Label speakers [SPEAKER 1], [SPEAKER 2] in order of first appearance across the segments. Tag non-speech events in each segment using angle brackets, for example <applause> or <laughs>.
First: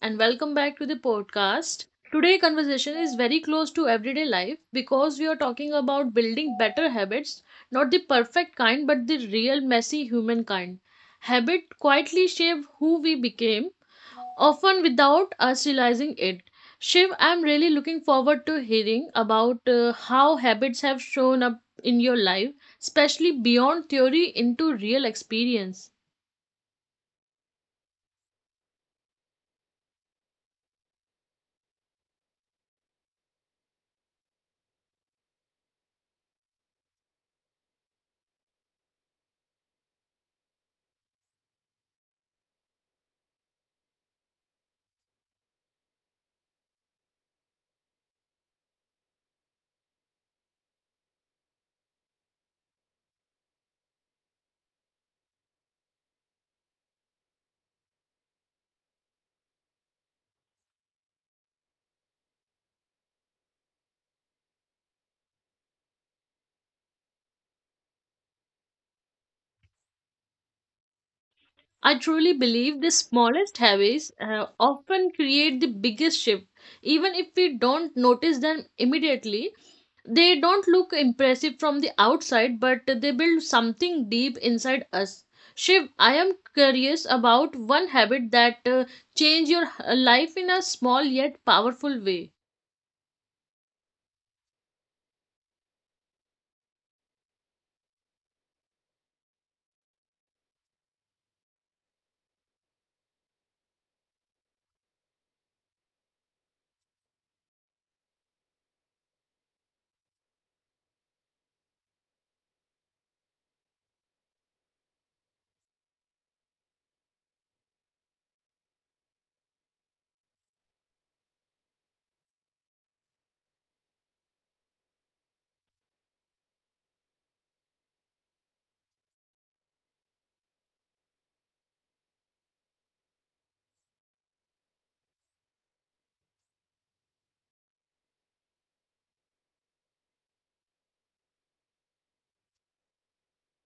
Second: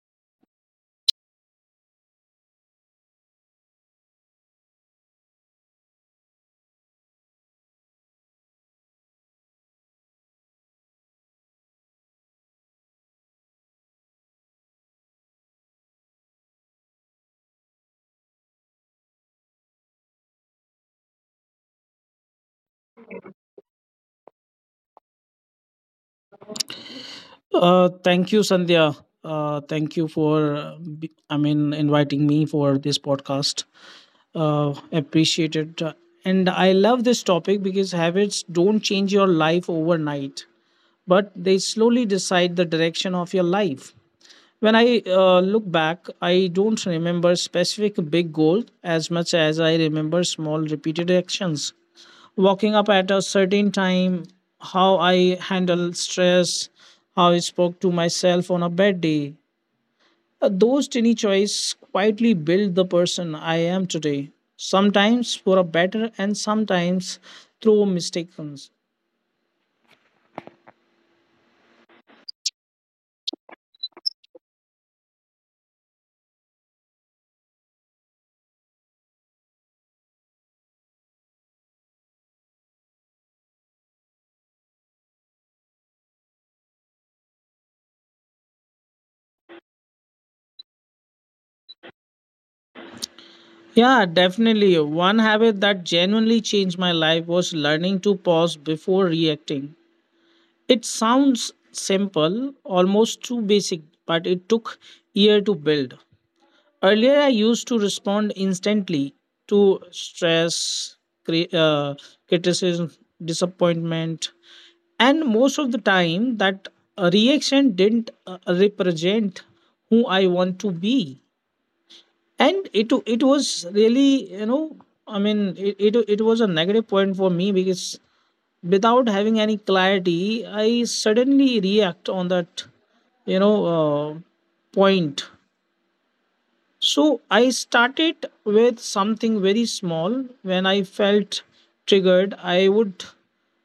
[SPEAKER 1] and welcome back to the podcast. Today, conversation is very close to everyday life because we are talking about building better habits, not the perfect kind, but the real messy human kind. Habit quietly shape who we became, often without us realizing it. Shiv, I'm really looking forward to hearing about how habits have shown up in your life, especially beyond theory into real experience.
[SPEAKER 2] Thank you, Sandhya. Thank you for, I mean, inviting me for this podcast. Appreciate it. And I love this topic because habits don't change your life overnight, but they slowly decide the direction of your life. When I look back, I don't remember specific big goal as much as I remember small repeated actions, waking up at a certain time, how I handle stress, how I spoke to myself on a bad day. Those tiny choices quietly build the person I am today, sometimes for a better and sometimes through mistakes.
[SPEAKER 1] I truly believe the smallest habits often create the biggest shift. Even if we don't notice them immediately, they don't look impressive from the outside, but they build something deep inside us. Shiv, I am curious about one habit that changed your life in a small yet powerful way.
[SPEAKER 2] Yeah, definitely. One habit that genuinely changed my life was learning to pause before reacting. It sounds simple, almost too basic, but it took year to build. Earlier, I used to respond instantly to stress, cri- uh, criticism, disappointment, and most of the time, that reaction didn't represent who I want to be. And it was really, I mean, it was a negative point for me because without having any clarity, I suddenly react on that, you know uh, point. So I started with something very small. When I felt triggered, I would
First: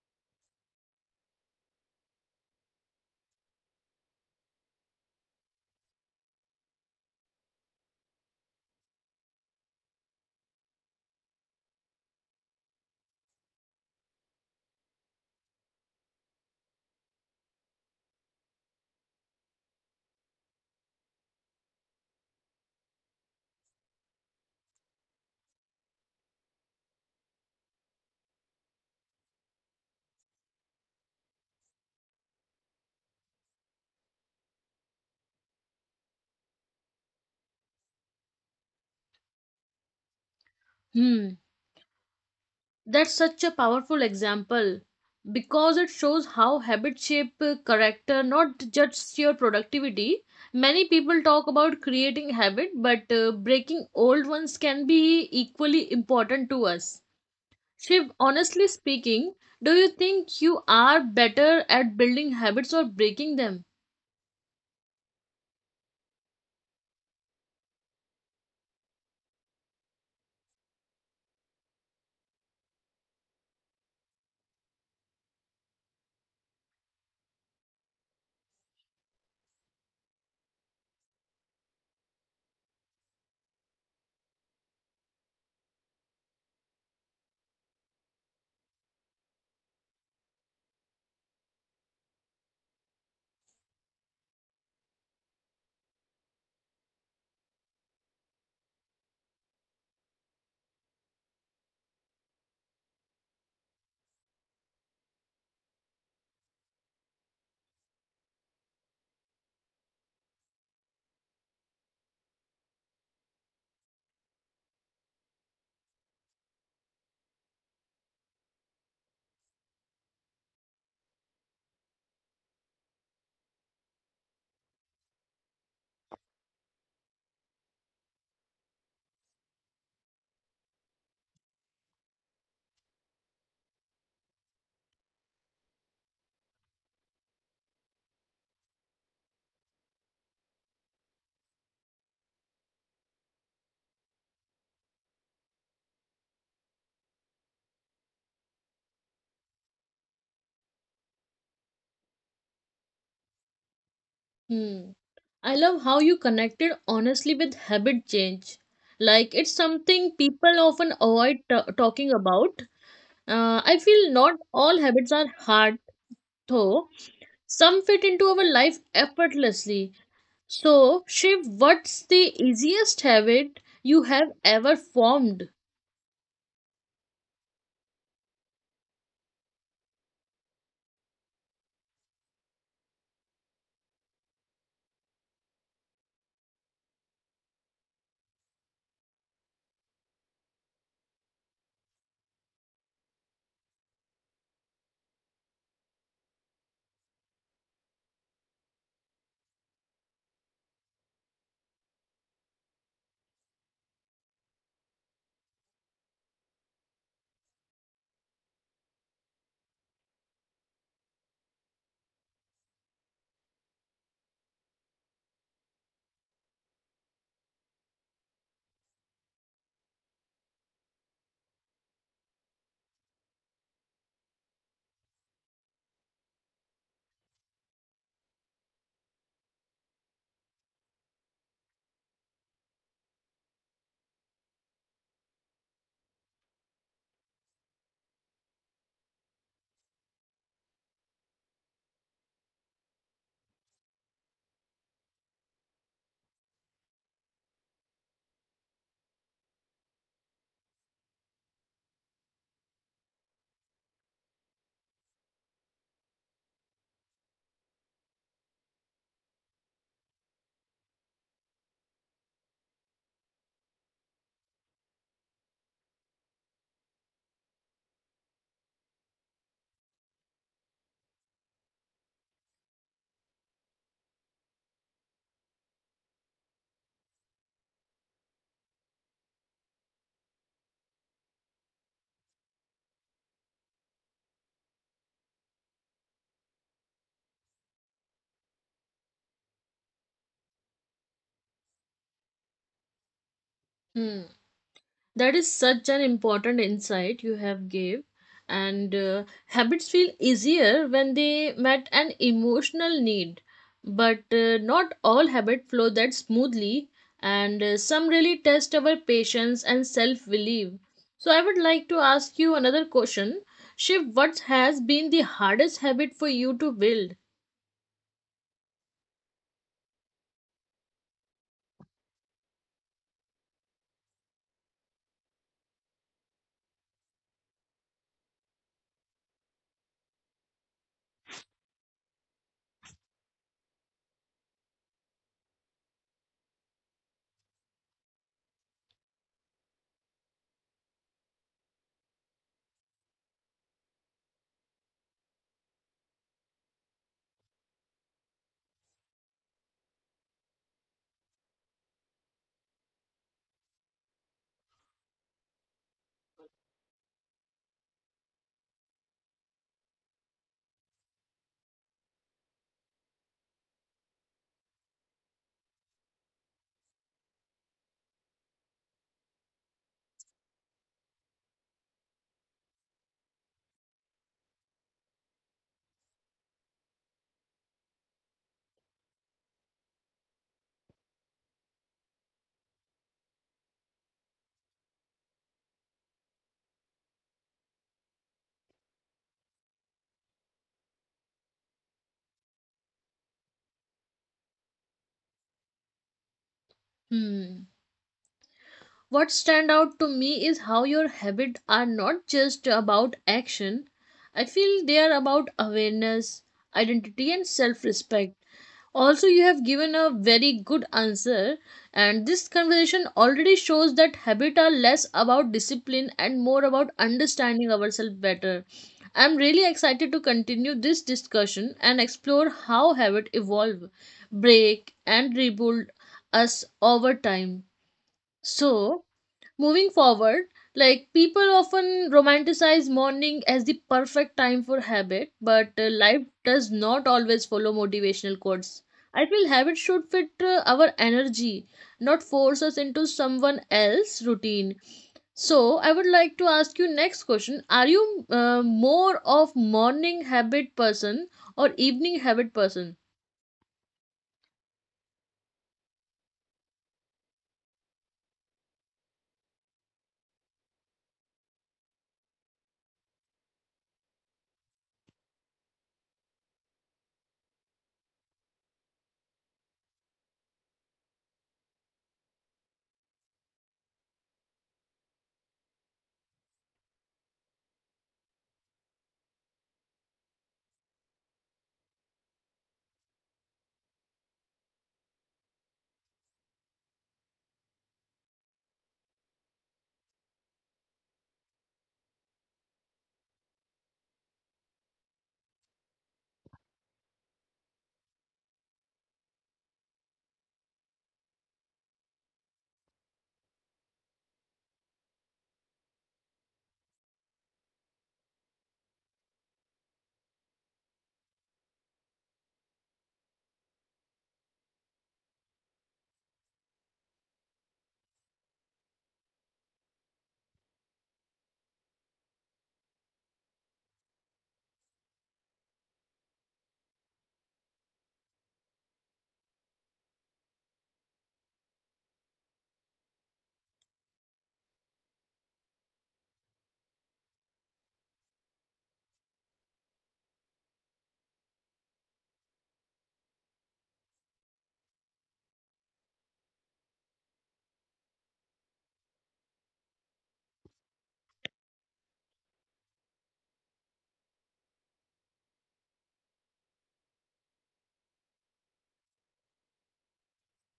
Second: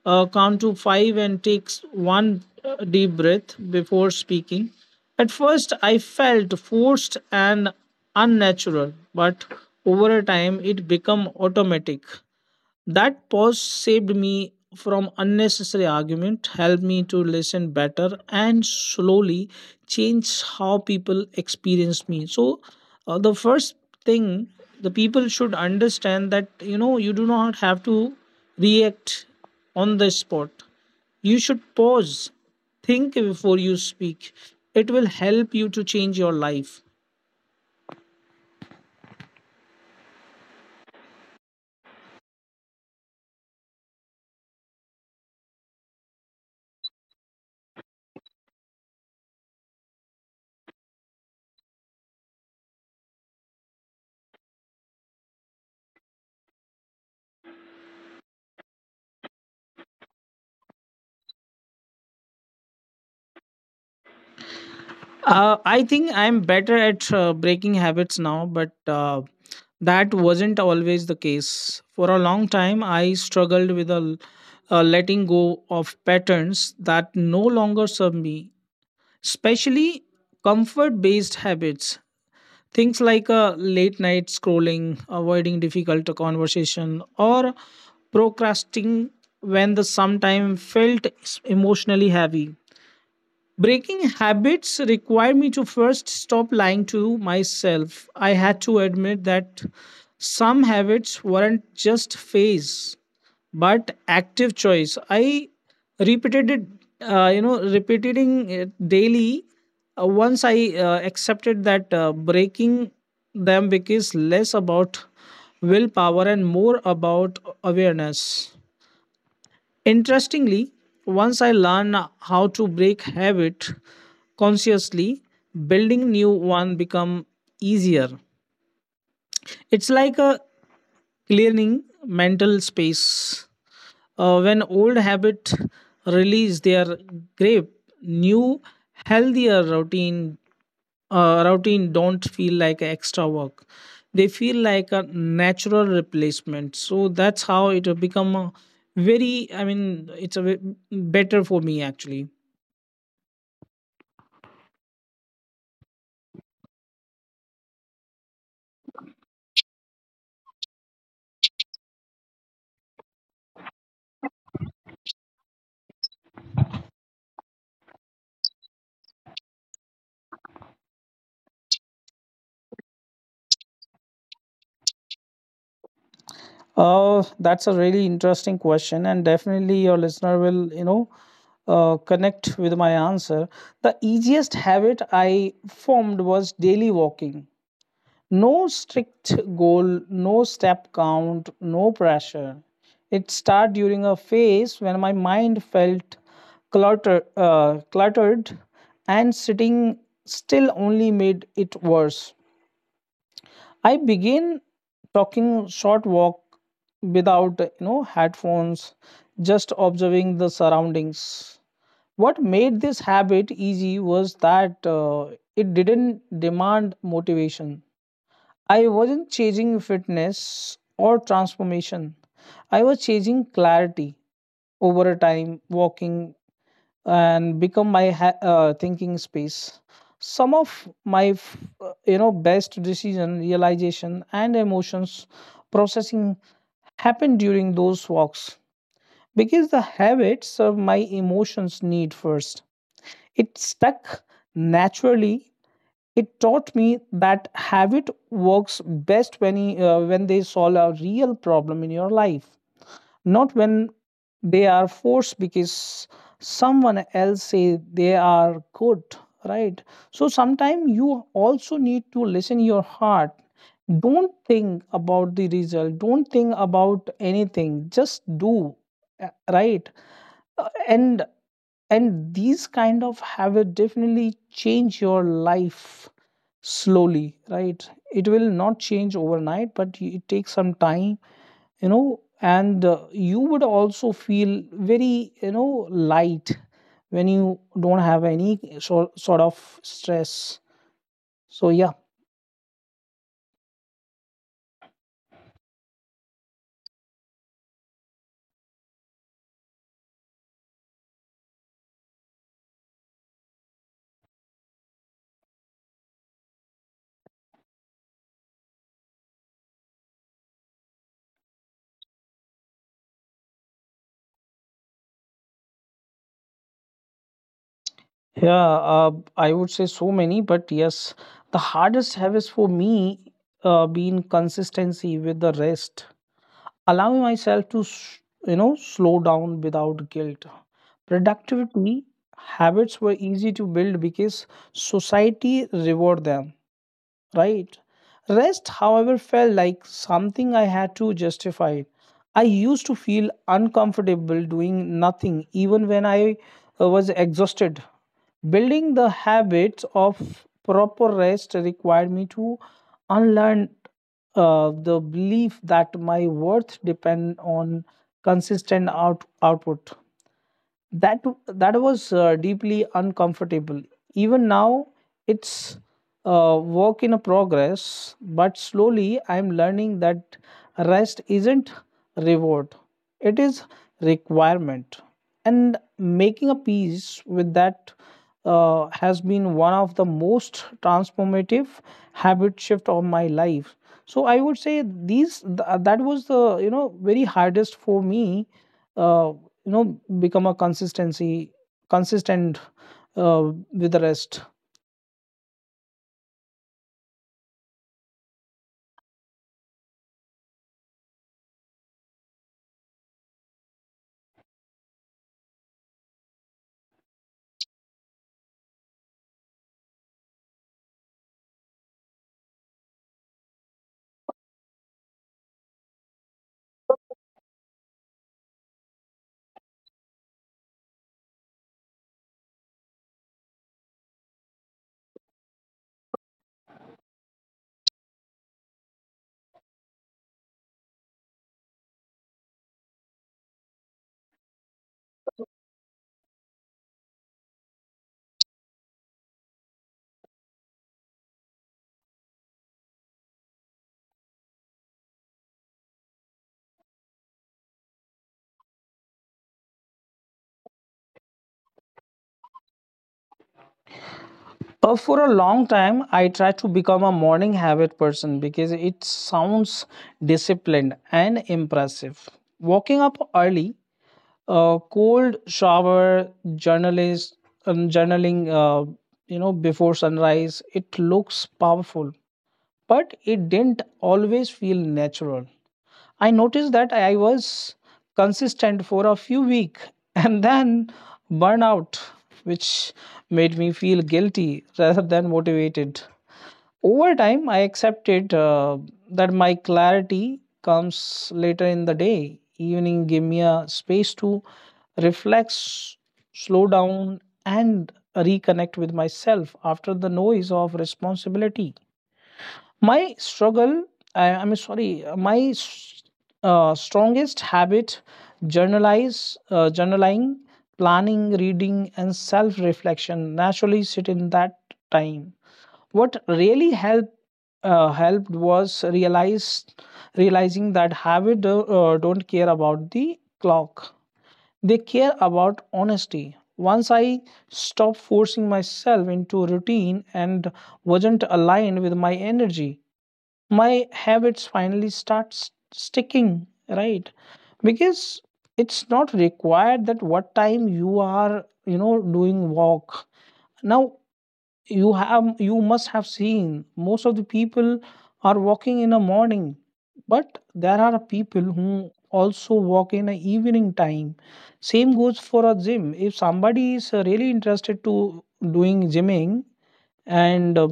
[SPEAKER 2] count to five and take one deep breath before speaking. At first, I felt forced and unnatural, but over a time, it became automatic. That pause saved me from unnecessary argument, helped me to listen better, and slowly change how people experience me. So, the first thing, the people should understand that, you do not have to react on the spot. You should pause, think before you speak. It will help you to change your life.
[SPEAKER 1] Hmm. That's such a powerful example because it shows how habit shape character, not just your productivity. Many people talk about creating habit, but breaking old ones can be equally important to us. Shiv, honestly speaking, do you think you are better at building habits or breaking them?
[SPEAKER 2] I think I'm better at breaking habits now, but that wasn't always the case. For a long time, I struggled with a letting go of patterns that no longer serve me, especially comfort based habits. Things like late night scrolling, avoiding difficult conversation, or procrastinating when the sometime felt emotionally heavy. Breaking habits required me to first stop lying to myself. I had to admit that some habits weren't just phase but active choice. I repeated it, repeating it daily. Once I accepted that, breaking them becomes less about willpower and more about awareness. Interestingly, once I learn how to break habit consciously, building new one become easier. It's like a clearing mental space. When old habit release their grip, new healthier routine don't feel like extra work. They feel like a natural replacement. So that's how it will become a very I mean it's a ve- better for me, actually.
[SPEAKER 1] Hmm. I love how you connected honestly with habit change. Like, it's something people often avoid talking about. I feel not all habits are hard, though. Some fit into our life effortlessly. So, Shiv, what's the easiest habit you have ever formed?
[SPEAKER 2] Oh, that's a really interesting question, and definitely your listener will, connect with my answer. The easiest habit I formed was daily walking. No strict goal, no step count, no pressure. It started during a phase when my mind felt cluttered, and sitting still only made it worse. I began talking short walk without, headphones, just observing the surroundings. What made this habit easy was that, it didn't demand motivation. I wasn't chasing fitness or transformation. I was chasing clarity. Over a time, walking and become my thinking space. Some of my, best decision, realization, and emotions processing happened during those walks because the habit served my emotions need first. It stuck naturally. It taught me that habit works best when they solve a real problem in your life, not when they are forced because someone else say they are good, right? So sometimes you also need to listen your heart. Don't think about the result, don't think about anything, just do, uh, right. Uh, and and these kind of habit definitely change your life slowly, right? It will not change overnight, but it takes some time, you know. And you would also feel very, light when you don't have any sort of stress. So, yeah.
[SPEAKER 1] Hmm. That is such an important insight you have gave, and habits feel easier when they met an emotional need, but not all habit flow that smoothly, and some really test our patience and self belief. So I would like to ask you another question. Shiv, what has been the hardest habit for you to build?
[SPEAKER 2] Yeah, uh, I would say so many, but yes, the hardest habits for me been consistency with the rest, allowing myself to slow down without guilt. Productivity habits were easy to build because society rewarded them, right? Rest, however, felt like something I had to justify. I used to feel uncomfortable doing nothing even when I was exhausted. Building the habits of proper rest required me to unlearn, the belief that my worth depend on consistent output. That was deeply uncomfortable. Even now, it's a work in a progress, but slowly I'm learning that rest isn't reward, it is requirement. And making a peace with that has been one of the most transformative habit shift of my life. So I would say that was the, very hardest for me. uh, you know Become a consistency consistent, with the rest.
[SPEAKER 1] Hmm. What stand out to me is how your habits are not just about action. I feel they are about awareness, identity and self-respect. Also, you have given a very good answer, and this conversation already shows that habits are less about discipline and more about understanding ourselves better. I'm really excited to continue this discussion and explore how habits evolve, break, and rebuild us over time. So, moving forward, like people often romanticize morning as the perfect time for habit, but life does not always follow motivational quotes. I feel habits should fit our energy, not force us into someone else's routine. So, I would like to ask you next question. Are you more of morning habit person or evening habit person?
[SPEAKER 2] For a long time, I tried to become a morning habit person because it sounds disciplined and impressive. Waking up early, cold shower, journalist journaling, before sunrise, it looks powerful. But it didn't always feel natural. I noticed that I was consistent for a few weeks <laughs> and then burnout, which made me feel guilty rather than motivated. Over time, I accepted, that my clarity comes later in the day. Evening gave me a space to reflect, slow down, and reconnect with myself after the noise of responsibility. My struggle, I mean, sorry, my strongest habit, journaling, planning, reading, and self reflection naturally sit in that time. What really helped was realize realizing that habit don't care about the clock. They care about honesty. Once I stopped forcing myself into routine and wasn't aligned with my energy, my habits finally start sticking, right? Because it's not required that what time you are, doing walk now. You must have seen most of the people are walking in the morning, but there are people who also walk in the evening time. Same goes for a gym if somebody is really interested to doing gymming and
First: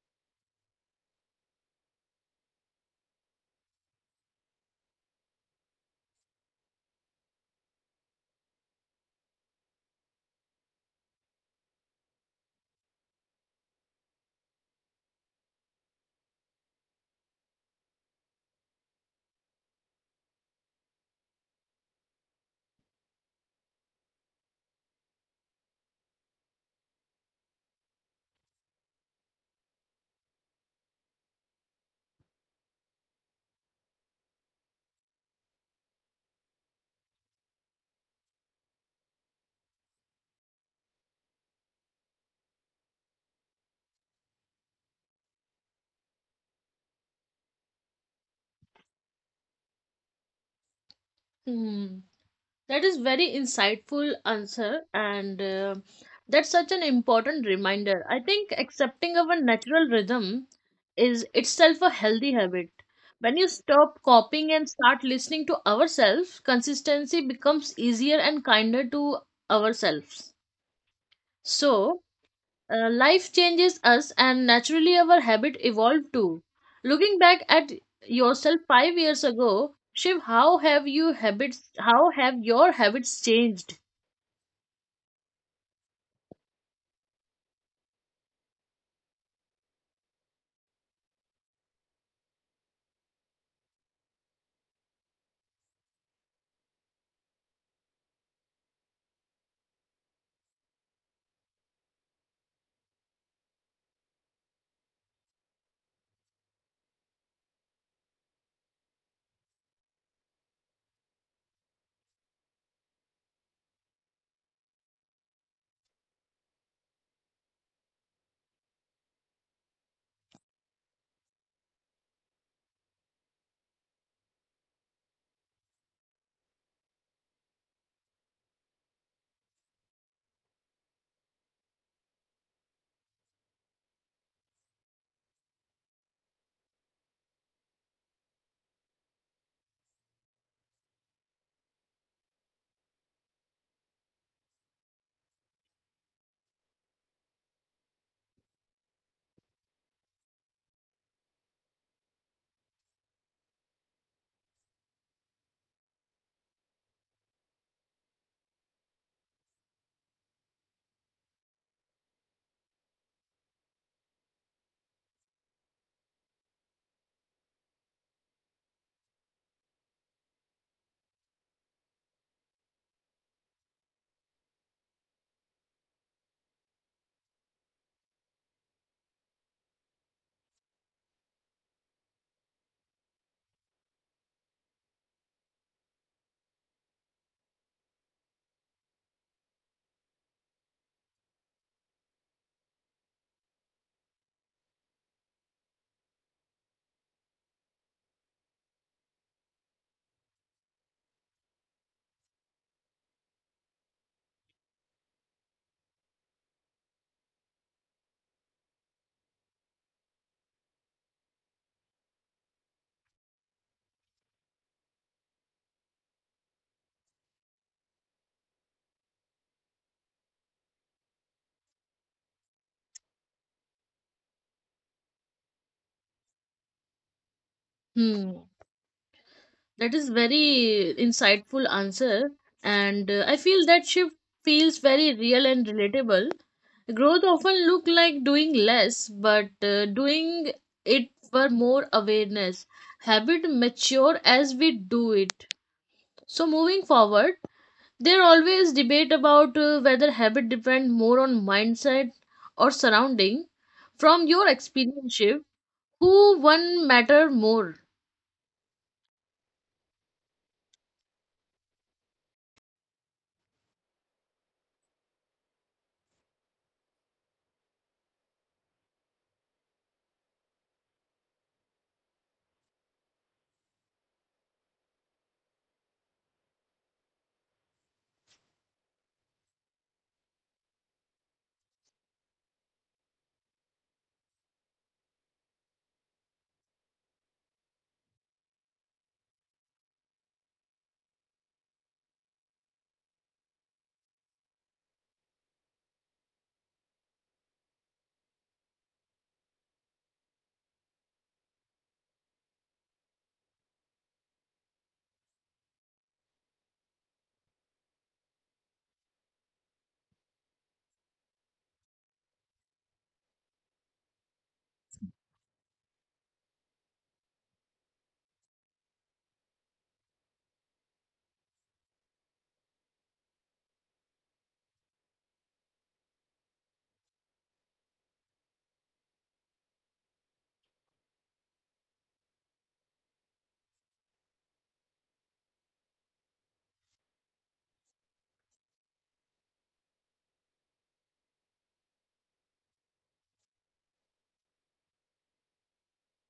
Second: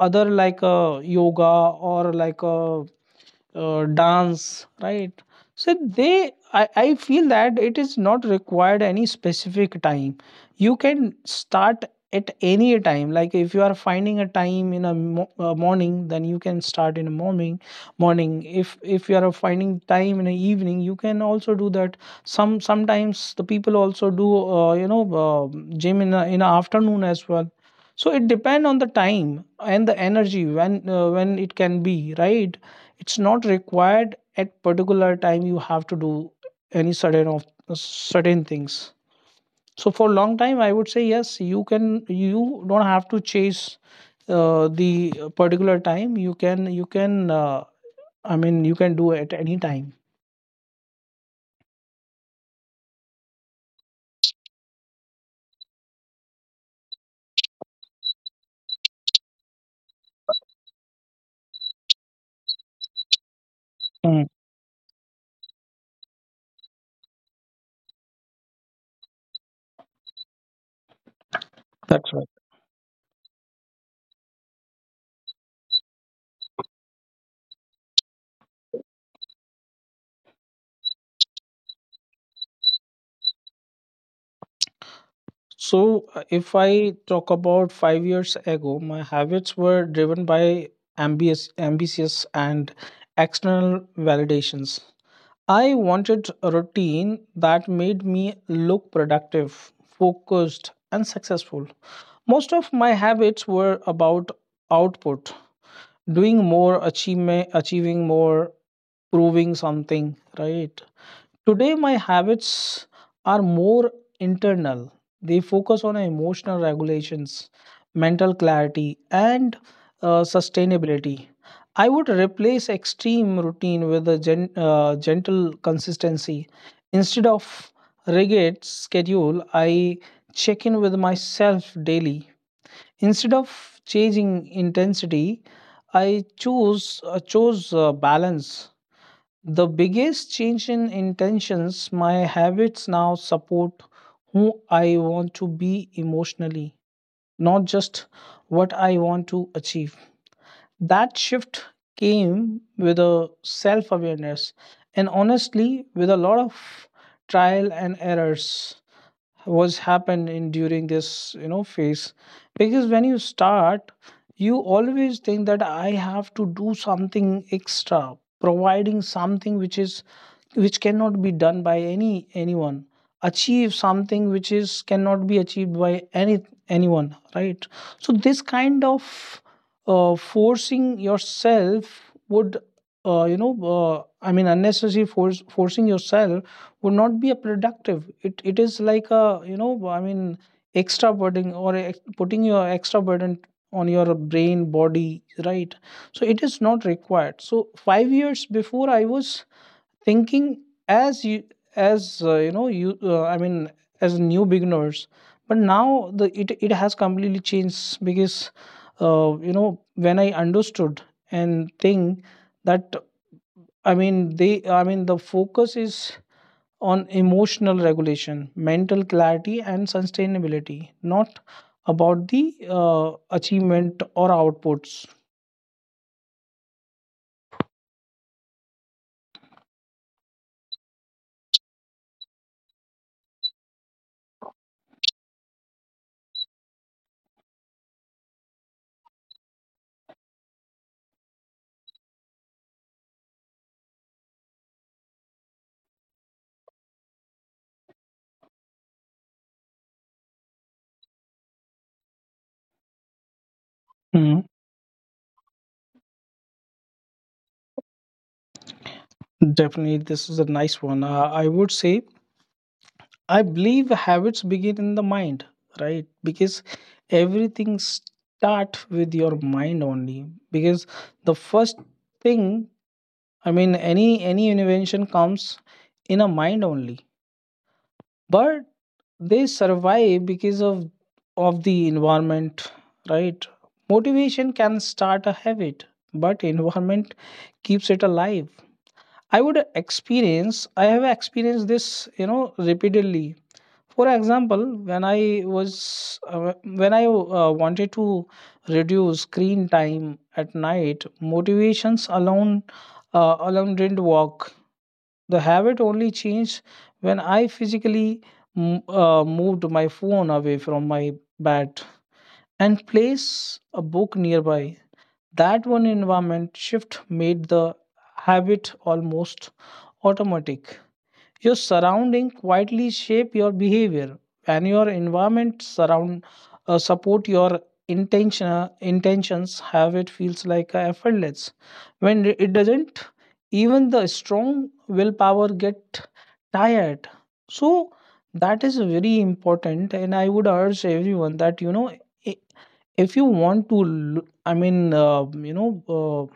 [SPEAKER 2] other like a yoga or like a dance, right? So they I feel that it is not required any specific time. You can start at any time. Like if you are finding a time in a morning, then you can start in a morning. If if you are finding time in the evening, you can also do that. Sometimes the people also do, gym in the afternoon as well. So it depend on the time and the energy when it can be, right? It's not required at particular time you have to do any certain of certain things. So for long time, I would say, yes, you don't have to chase the particular time. You can, I mean, you can do at any time.
[SPEAKER 1] Hmm. That is very insightful answer, and that's such an important reminder. I think accepting our natural rhythm is itself a healthy habit. When you stop
[SPEAKER 2] Mm,
[SPEAKER 1] copying and start listening to ourselves, consistency becomes easier and kinder to ourselves. So,
[SPEAKER 2] that's right.
[SPEAKER 1] life changes us, and naturally, our habit evolved too. Looking back at yourself 5 years ago, Shiv, how have you habits? How have your habits changed?
[SPEAKER 2] So, if I talk about 5 years ago, my habits were driven by ambitious and external validations. I wanted a routine that made me look productive, focused, and successful. Most of my habits were about output, doing more, achieving more, proving something, right? Today, my habits are more internal. They focus on emotional regulations, mental clarity, and sustainability. I would replace extreme routine with a gentle consistency. Instead of rigid schedule, I check in with myself daily. Instead of changing intensity, I choose chose balance. The biggest change in intentions, my habits now support who I want to be emotionally, not just what I want to achieve. That shift came with a self awareness, and honestly with a lot of trial and errors was happened in during this, phase. Because when you start, you always think that I have to do something extra, providing something which is, which cannot be done by anyone, achieve something which is cannot be achieved by anyone, right? So this kind of forcing yourself would, I mean, unnecessary force forcing yourself would not be a productive. It is like a, I mean, extra burden or putting your extra burden on your brain body, right? So it is not required. So 5 years before, I was thinking as you, as you know you I mean, as new beginners. But now it has completely changed. Because, uh, you know when I understood and think that, i mean they I mean the focus is on emotional regulation, mental clarity, and sustainability, not about the achievement or outputs.
[SPEAKER 1] Hmm, that is very insightful answer, and I feel that shift feels very real and relatable. Growth often look like doing less, but doing it for more awareness. Habit mature as we do it. So moving forward, there always debate about whether habit depend more on mindset or surrounding. From your
[SPEAKER 2] Hmm.
[SPEAKER 1] experience, Shiv, who one matter more?
[SPEAKER 2] Definitely, this is a nice one. I would say I believe habits begin in the mind, right? Because everything start with your mind only. Because the first thing, I mean, any invention comes in a mind only, but they survive because of the environment, right? Motivation can start a habit, but environment keeps it alive. I have experienced this, you know repeatedly. For example, when I was when I wanted to reduce screen time at night, motivations alone didn't work. The habit only changed when I physically moved my phone away from my bed and placed a book nearby. That one environment shift made the habit almost automatic. Your surrounding quietly shape your behavior. When your environment surround support your intentions, have it feels like effortless. When it doesn't, even the strong willpower get tired. So that is very important, and I would urge everyone that i- if you want to, you know. uh,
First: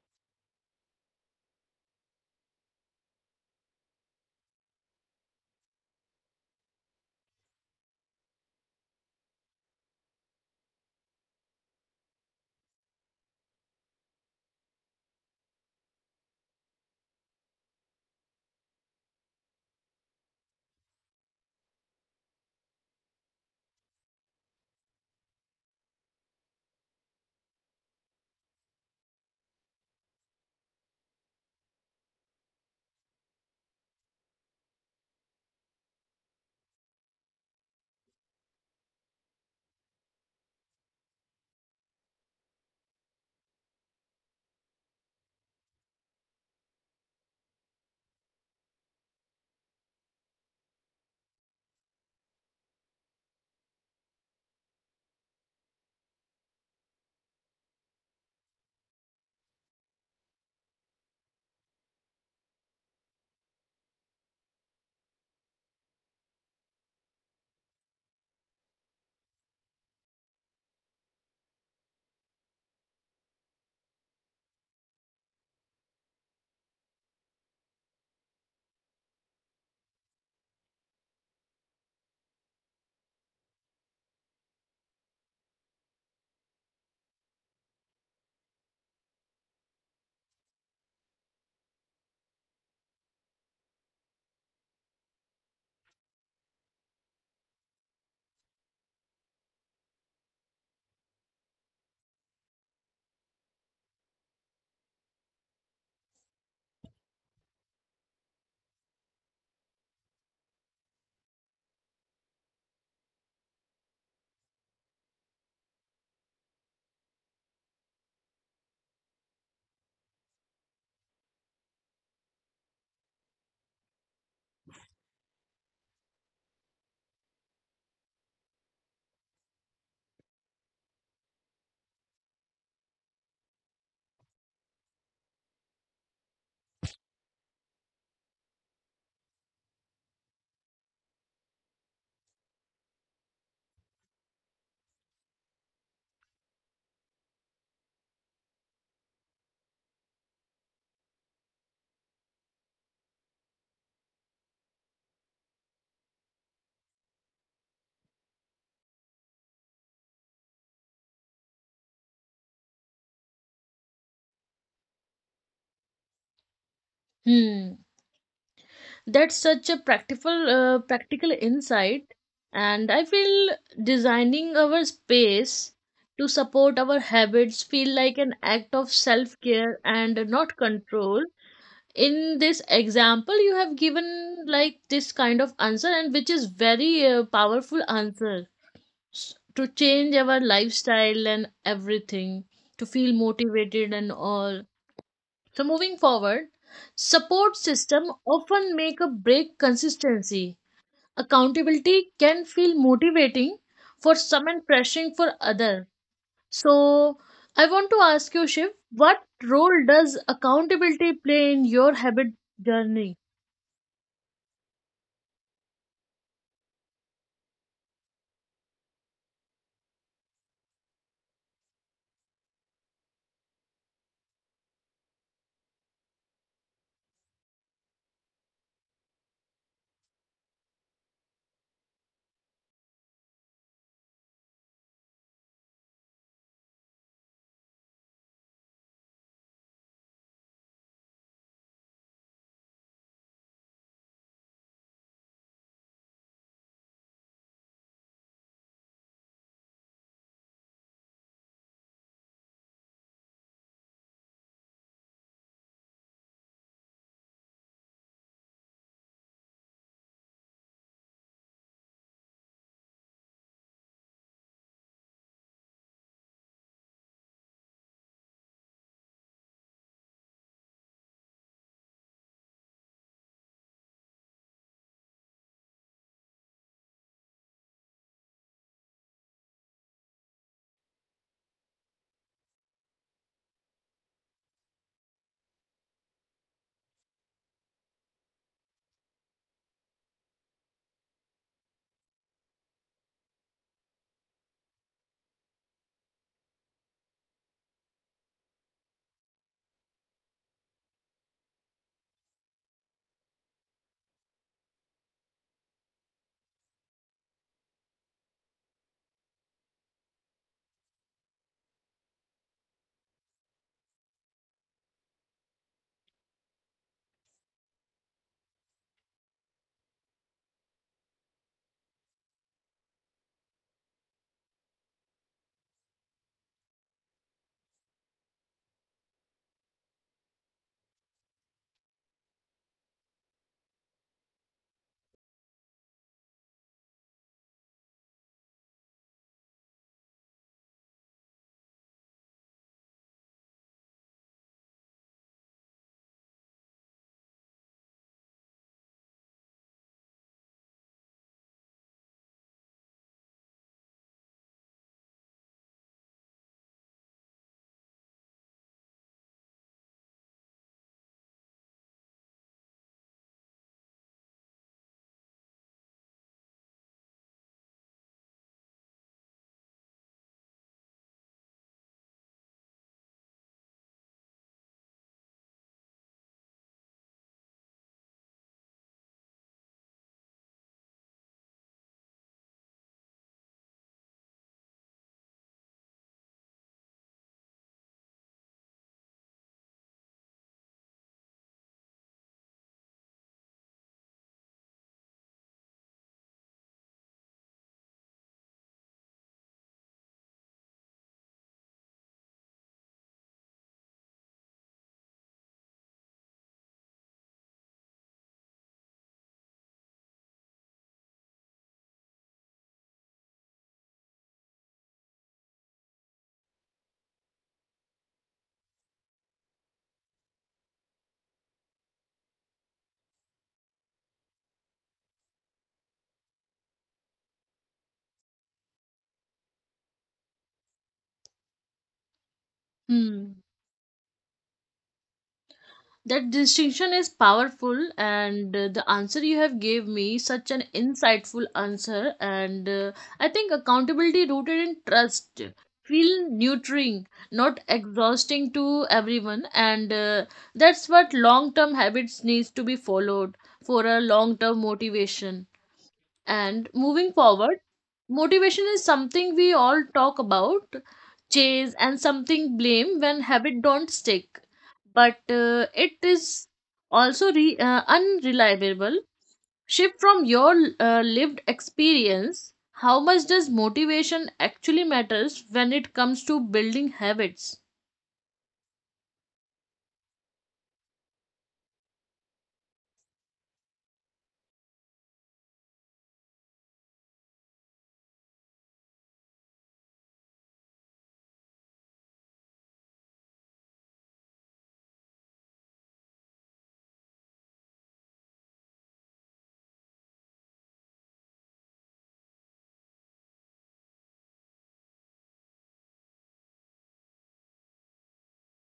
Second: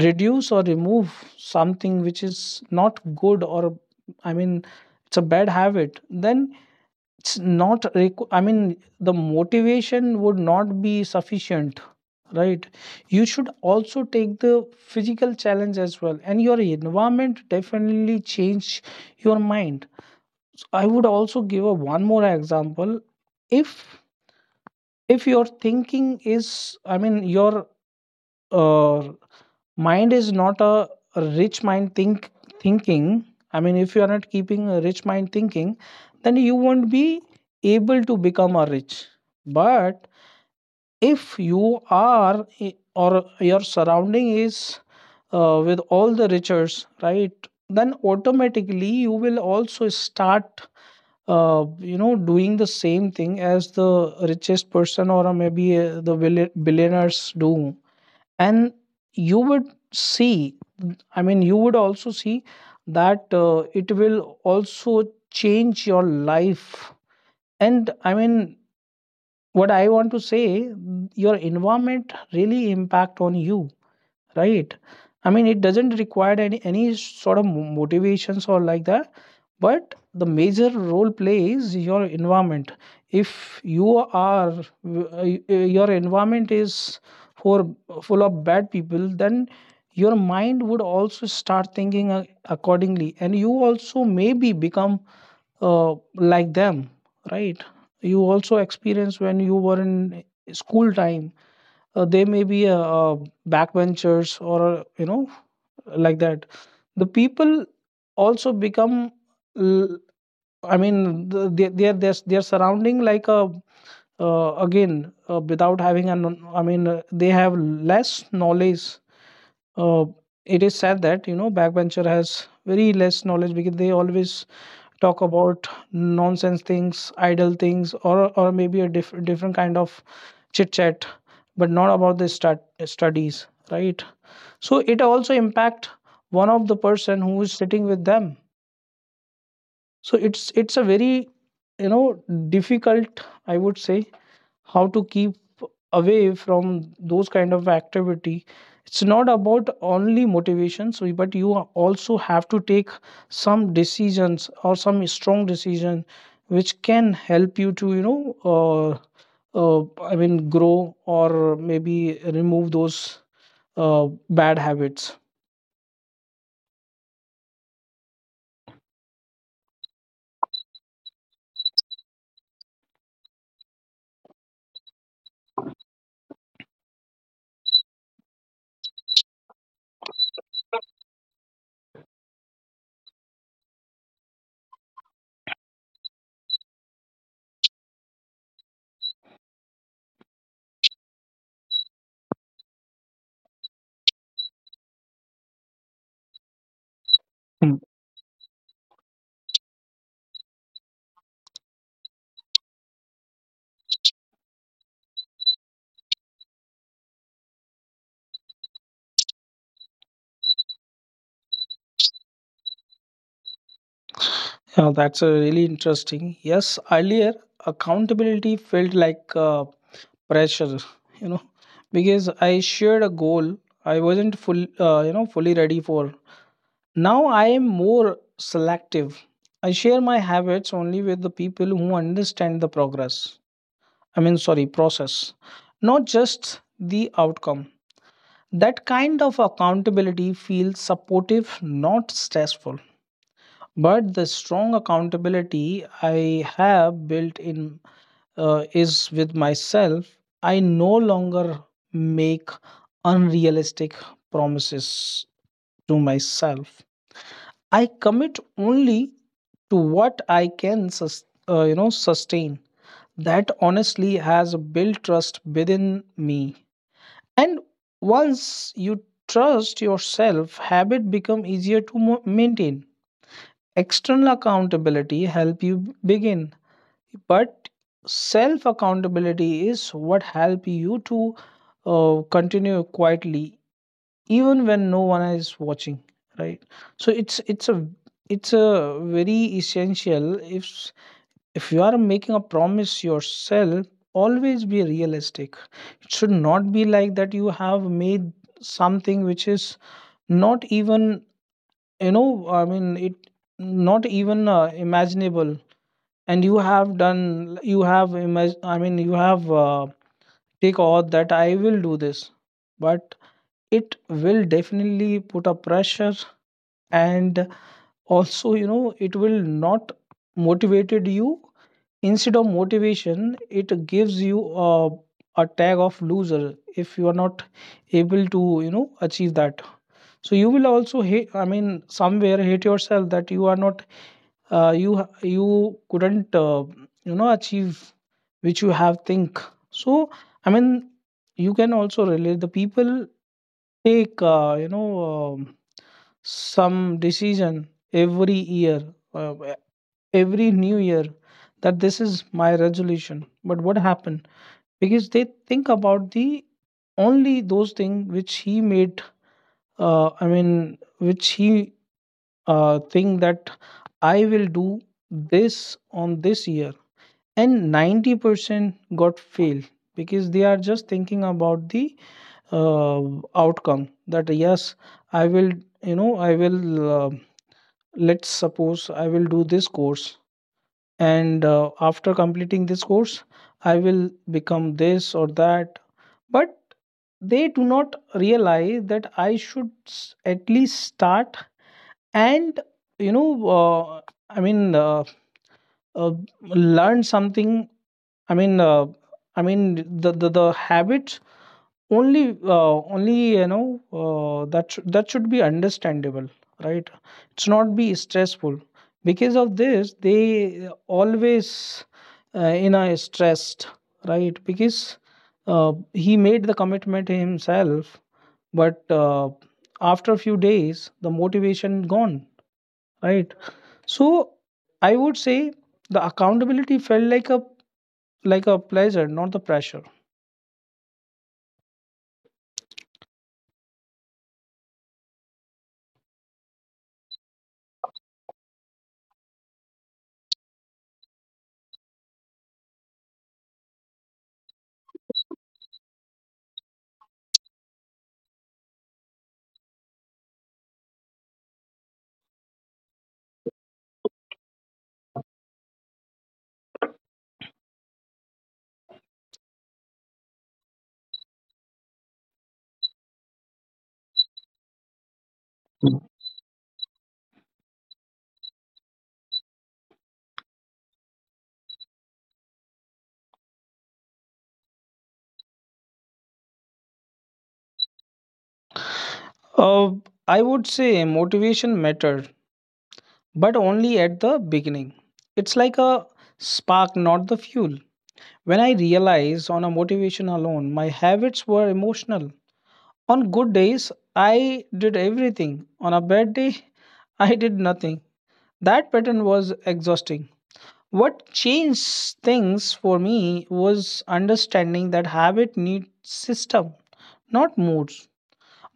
[SPEAKER 2] reduce or remove something which is not good, or I mean, it's a bad habit, then it's not requ- I mean the motivation would not be sufficient, right? You should also take the physical challenge as well, and your environment definitely change your mind. So I would also give a one more example. if if your thinking is, I mean, your uh, mind is not a rich mind thinking, if you are not keeping a rich mind thinking, then you won't be able to become a rich, but if you are I- or your surrounding is with all the riches, right? Then automatically you will also start uh, doing the same thing as the richest person, or maybe the billionaires do, and you would see. I mean, you would also see that it will also change your life. And I mean, what I want to say, your environment really impact on you, right? I mean, it doesn't require any sort of motivations or like that, but the major role plays your environment. If you are, your environment is for full of bad people, then your mind would also start thinking accordingly, and you also maybe become like them, right? You also experience when you were in school time, they may be backbenchers, or like that. The people also become l- they they're surrounding like a again without having an, I mean, they have less knowledge. Uh, it is said that you know backbencher has very less knowledge because they always talk about nonsense things, idle things, or maybe a different kind of chit chat, but not about the studies, right? So it also impact one of the person who is sitting with them. So it's a very, you know, difficult, I would say, how to keep away from those kind of activity. It's not about only motivation, so but you are also have to take some decisions or some strong decision which can help you to, you know, uh, uh, grow, or maybe remove those uh, bad habits.
[SPEAKER 1] Hmm. That's such a practical insight, and I feel designing our space to support our habits feel like an act of self-care and not control. In this example you have given like this kind of answer, and which is very powerful answer to change our lifestyle and everything, to feel motivated and all. So moving forward, support system often make a break consistency. Accountability can feel motivating for some and pressuring for other. So I want to ask you, Shiv, what role does accountability play in your habit journey?
[SPEAKER 2] Yeah, that's a really interesting. Yes, earlier accountability felt like pressure, you know, because I shared a goal I wasn't full, fully ready for. Now I am more selective. I share my habits only with the people who understand the progress. I mean, sorry, process, not just the outcome. That kind of accountability feels supportive, not stressful, but the strong accountability I have built in is with myself. I no longer make unrealistic promises to myself. I commit only to what I can sustain. That honestly has built trust within me, and once you trust yourself, habit become easier to maintain. External accountability help you begin, but self accountability is what help you to continue quietly, even when no one is watching, right? So it's a very essential. If you are making a promise yourself, always be realistic. It should not be like that you have made something which is not even, you know, I mean, it not even imaginable, and you have done, you have you have take oath that I will do this. But it will definitely put a pressure, and also you know it will not motivated you. Instead of motivation, it gives you a tag of loser if you are not able to, you know, achieve that. So you will also hate, I mean, somewhere hate yourself that you are not you couldn't, achieve which you have think. So I mean, you can also relate the people take some decision every year, uh, every new year, that this is my resolution. But what happened? Because they think about the only those things which he made, which he think that I will do this on this year, and 90% got fail because they are just thinking about the uh, outcome. That yes, I will, you know, I will uh, let's suppose I will do this course, and after completing this course I will become this or that. But they do not realize that I should at least start, and you know, uh, i mean uh, uh, learn something. I mean, uh, I mean, the habits only, that should be understandable, right? It should not be stressful. Because of this, they always uh, in a stressed, right? Because he made the commitment himself, but after a few days, the motivation gone, right? So I would say the accountability felt like a pleasure, not the pressure.
[SPEAKER 1] Hmm. That distinction is powerful, and the answer you have gave me such an insightful answer. And I think accountability rooted in trust feel nurturing, not exhausting to everyone. And that's what long term habits needs to be followed for a long term motivation. And moving forward, motivation is something we all talk about, chase, and something blame when habit don't stick. But it is also unreliable shift from your lived experience. How much does motivation actually matters when it comes to building habits?
[SPEAKER 2] Uh, I would say motivation mattered, but only at the beginning. It's like a spark, not the fuel. When I realized on a motivation alone, my habits were emotional. On good days, I did everything. On a bad day, <laughs> I did nothing. That pattern was exhausting. What changed things for me was understanding that habit needs system, not moods.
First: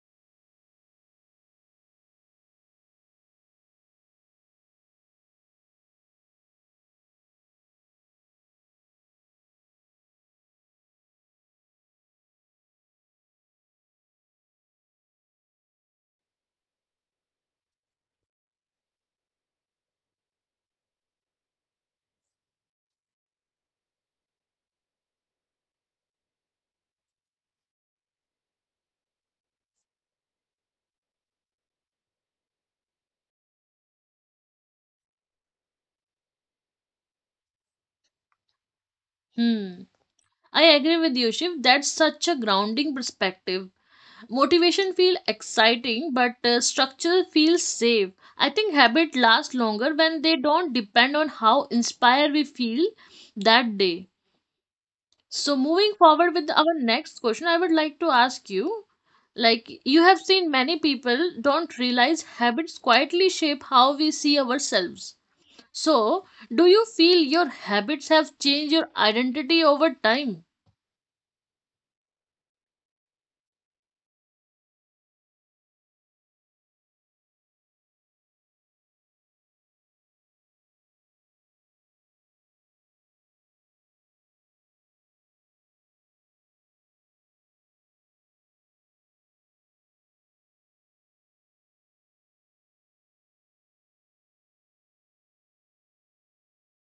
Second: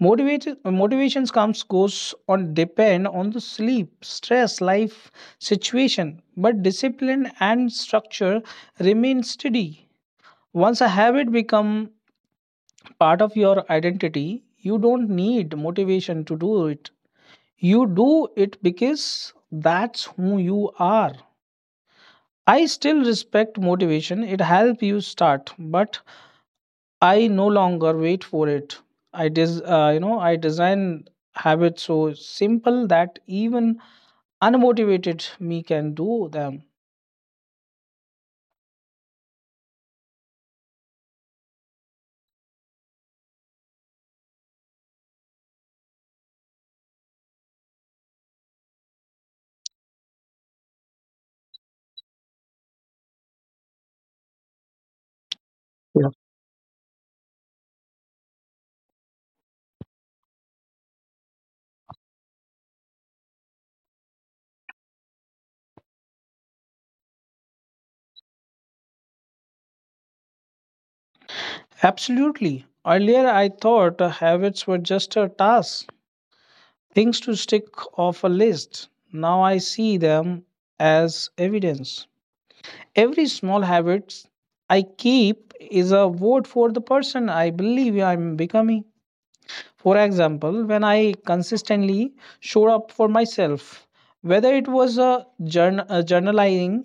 [SPEAKER 2] Motivation motivations comes goes on depend on the sleep, stress, life situation, but discipline and structure remain steady. Once a habit become part of your identity, you don't need motivation to do it. You do it because that's who you are. I still respect motivation. It helps you start, but I no longer wait for it. I design habits so simple that even unmotivated me can do them.
[SPEAKER 1] Hmm. I agree with you, Shiv, that's such a grounding perspective. Motivation feels exciting, but structure feels safe. I think habit lasts longer when they don't depend on how inspired we feel that day. So moving
[SPEAKER 2] Yeah.
[SPEAKER 1] forward with our next question, I would like to ask you, like you have seen many people don't realize habits quietly shape how we see ourselves. So, do you feel your habits have changed your identity over time?
[SPEAKER 2] Absolutely. Earlier I thought habits were just a task, things to stick off a list. Now I see them as evidence. Every small habit I keep is a vote for the person I believe I'm becoming. For example, when I consistently showed up for myself, whether it was a journalizing,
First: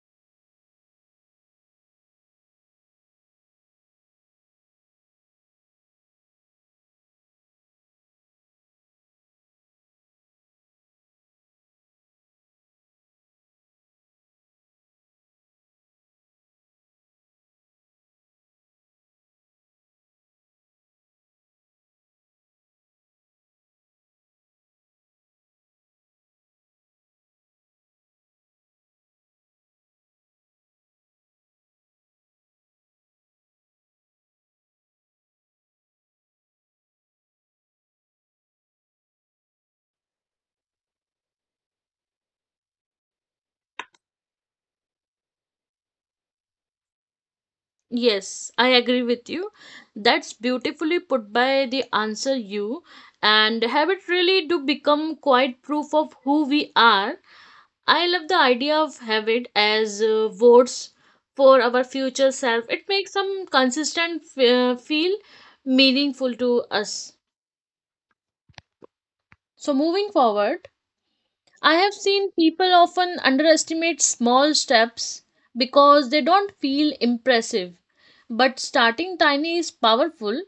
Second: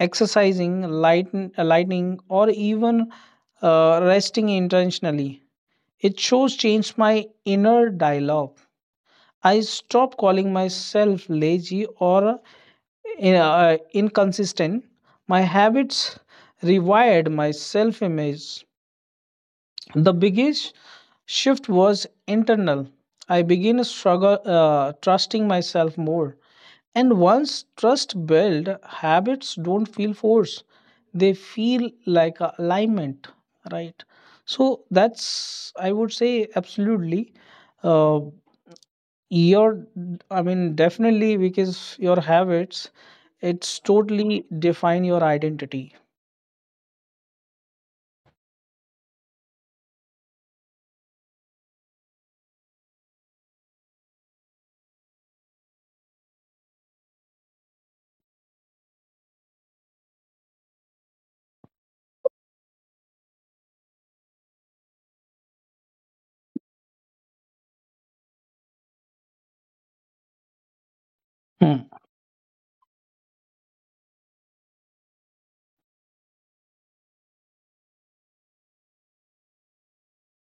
[SPEAKER 2] exercising, lightning, or even resting intentionally, it shows changed my inner dialogue. I stopped calling myself lazy or inconsistent. My habits rewired my self image. The biggest shift was internal. I began to struggle trusting myself more. And once trust built, habits don't feel forced. They feel like a alignment, right? So that's I would say absolutely. Uh, your, I mean, definitely, because your habits, it's totally define your identity.
[SPEAKER 1] Yes, I agree with you. That's beautifully put by the answer you, and habit really do become quite proof of who we are. I love the idea of habit as votes for our future self. It makes some consistent feel meaningful to us. So moving forward, I
[SPEAKER 2] Hmm.
[SPEAKER 1] have seen people often underestimate small steps because they don't feel impressive. But starting tiny is powerful.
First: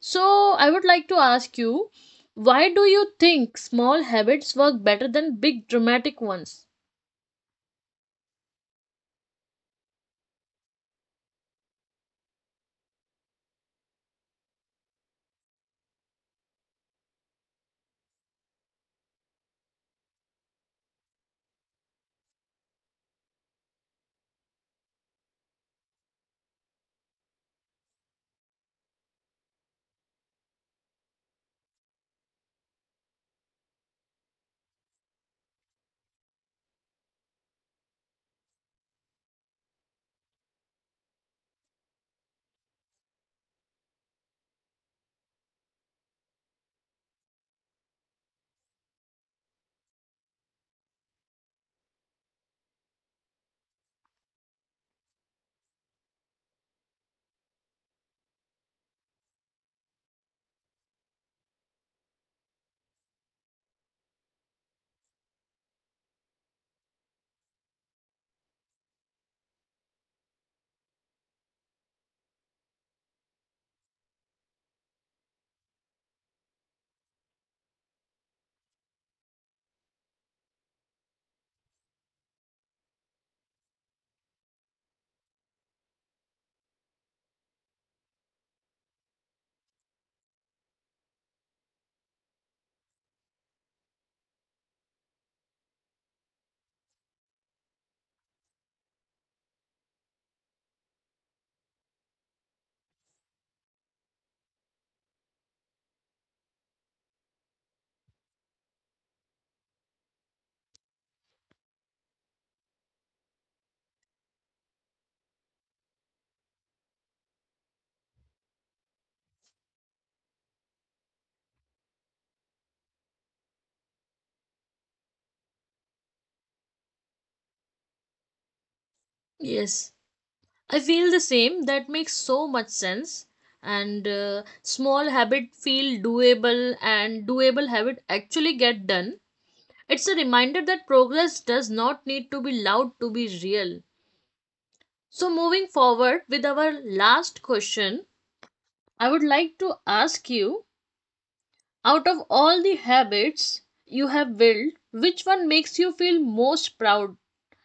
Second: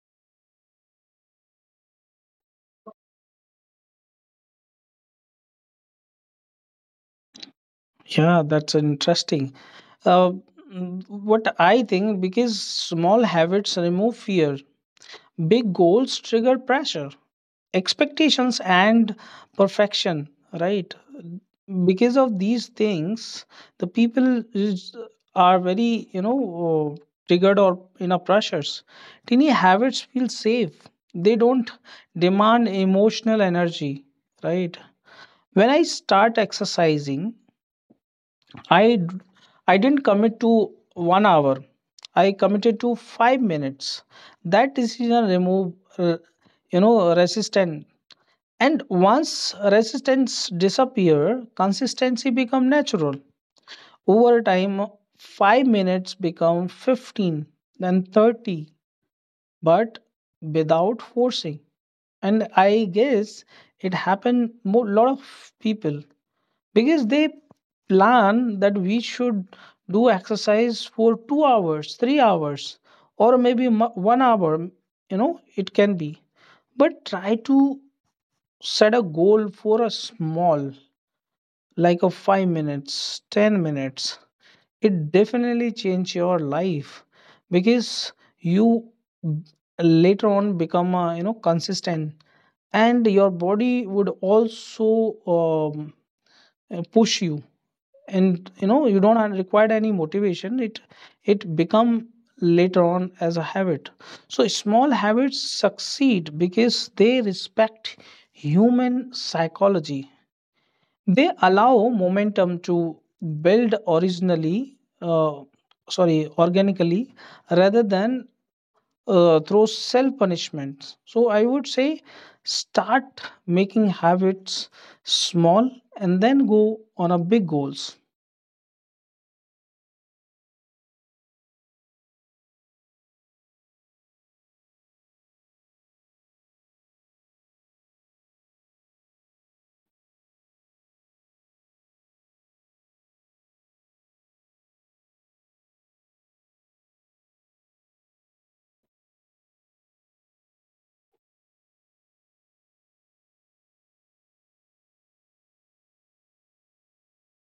[SPEAKER 1] So, I would like to ask you, why do you think small habits work better than big dramatic ones?
[SPEAKER 2] Yeah, that's interesting. Uh, what I think, because small habits remove fear, big goals trigger pressure, expectations, and perfection, right? Because of these things, the people is, are very, you know, triggered or in a pressures. Tiny habits feel safe, they don't demand emotional energy, right? When I start exercising, I d- I didn't commit to one hour. I committed to 5 minutes. That decision removed resistance, and once resistance disappear, consistency become natural. Over time, 5 minutes become 15, then 30, but without forcing. And I guess it happened a lot of people because they plan that we should do exercise for 2 hours, 3 hours, or maybe 1 hour, you know, it can be. But try to set a goal for a small, like a 5 minutes, 10 minutes. It definitely change your life, because you later on become consistent, and your body would also um, push you, and you know you don't have require any motivation. It become later on as a habit. So small habits succeed because they respect human psychology. They allow momentum to build originally sorry organically, rather than through self punishments. So I would say start making habits small, and then go on a big goals.
[SPEAKER 1] Yes, I feel the same. That makes so much sense. And small habit feel doable, and doable habit actually get done. It's a reminder that progress does not need to be loud to be real. So, moving forward with our last question, I would like to ask you, out of all the habits you have built, which one makes you feel most proud?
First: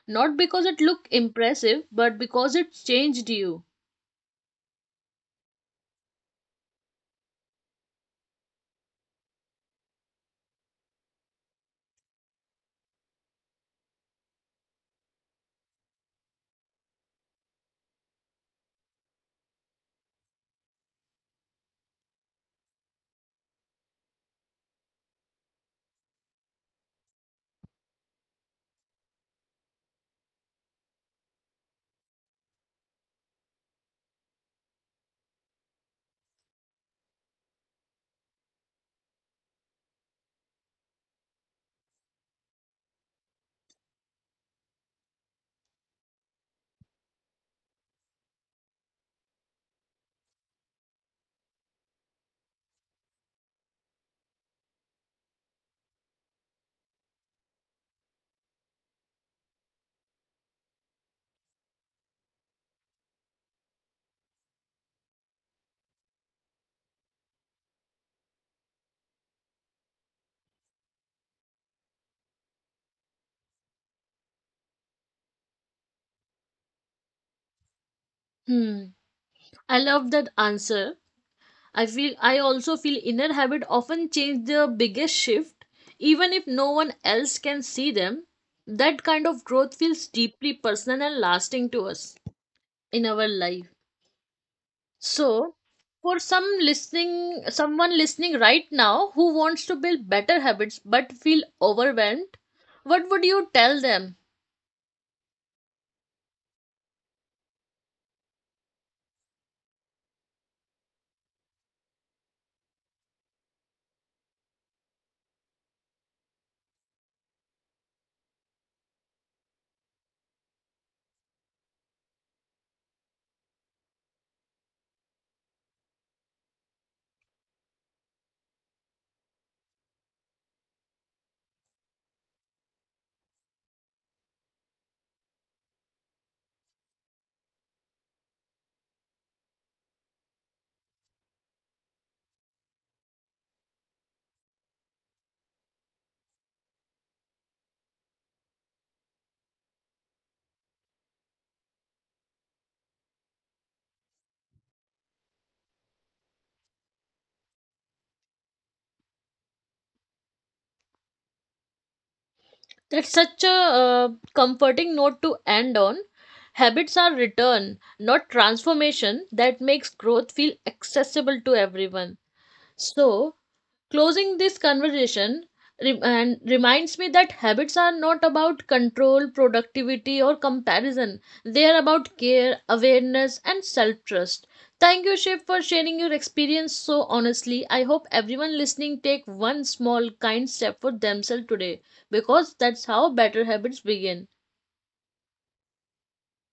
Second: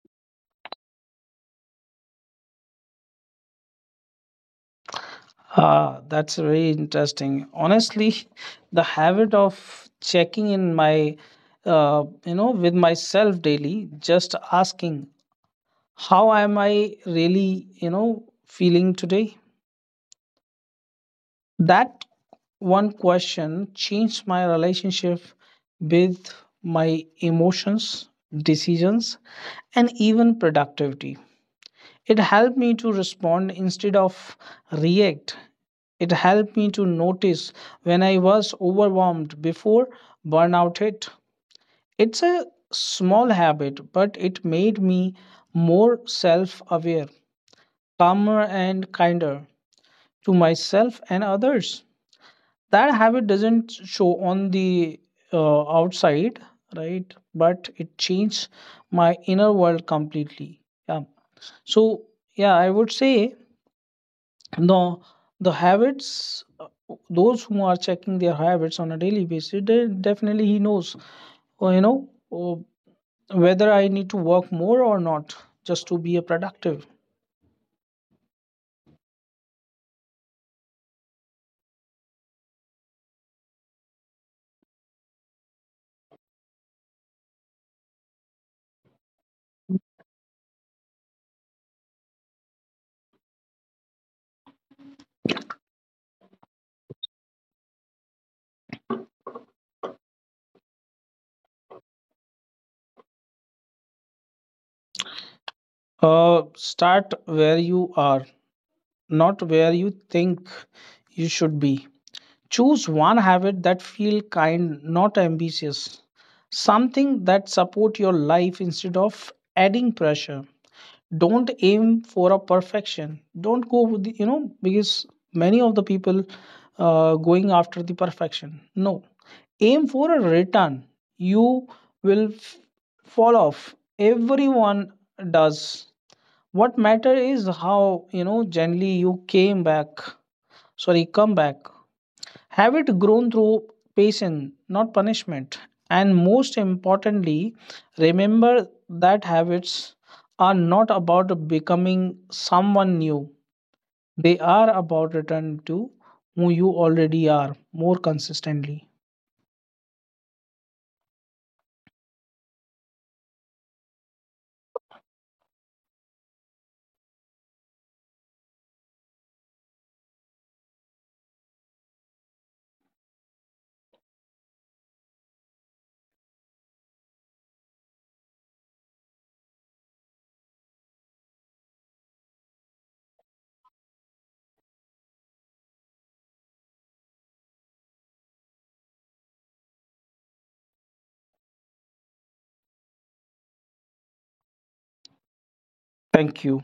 [SPEAKER 1] Not because it looked impressive, but because it changed you.
[SPEAKER 2] Ah, that's very interesting. Honestly, <laughs> the habit of checking in my, with myself daily, just asking, how am I really, you know, feeling today? That one question changed my relationship with my emotions, decisions, and even productivity. It helped me to respond instead of react. It helped me to notice when I was overwhelmed before burnout hit. It's a small habit, but it made me more self aware, calmer, and kinder to myself and others. That habit doesn't show on the outside, right? But it changed my inner world completely. Yeah. So, yeah, I would say the the habits, those who are checking their habits on a daily basis, they definitely he knows, or you know, or whether I need to work more or not, just to be a productive.
[SPEAKER 1] Hmm. I love that answer. I feel I also feel inner habit often change the biggest shift, even if no one else can see them. That kind of growth feels deeply personal and lasting to us in our life. So, for some listening, someone listening right now who wants to build better habits but feel overwhelmed, what would you tell them?
[SPEAKER 2] Uh, start where you are, not where you think you should be. Choose one habit that feel kind, not ambitious, something that support your life instead of adding pressure. Don't aim for a perfection, don't go with the, you know, because many of the people going after the perfection, no, aim for a return. You will fall off, everyone does. What matter is how, you know, generally you came back, sorry, come back. Have it grown through patience, not punishment. And most importantly, remember that habits are not about becoming someone new, they are about returning to who you already are more consistently.
[SPEAKER 1] That's such a comforting note to end on. Habits are return, not transformation, that makes growth feel accessible to everyone. So, closing this conversation and reminds me that habits are not about control, productivity, or comparison. They are about care, awareness, and self trust. Thank you, Shiv, for sharing your experience so honestly. I hope everyone listening take one small kind step for themselves today because that's how better habits begin.
[SPEAKER 2] Thank you.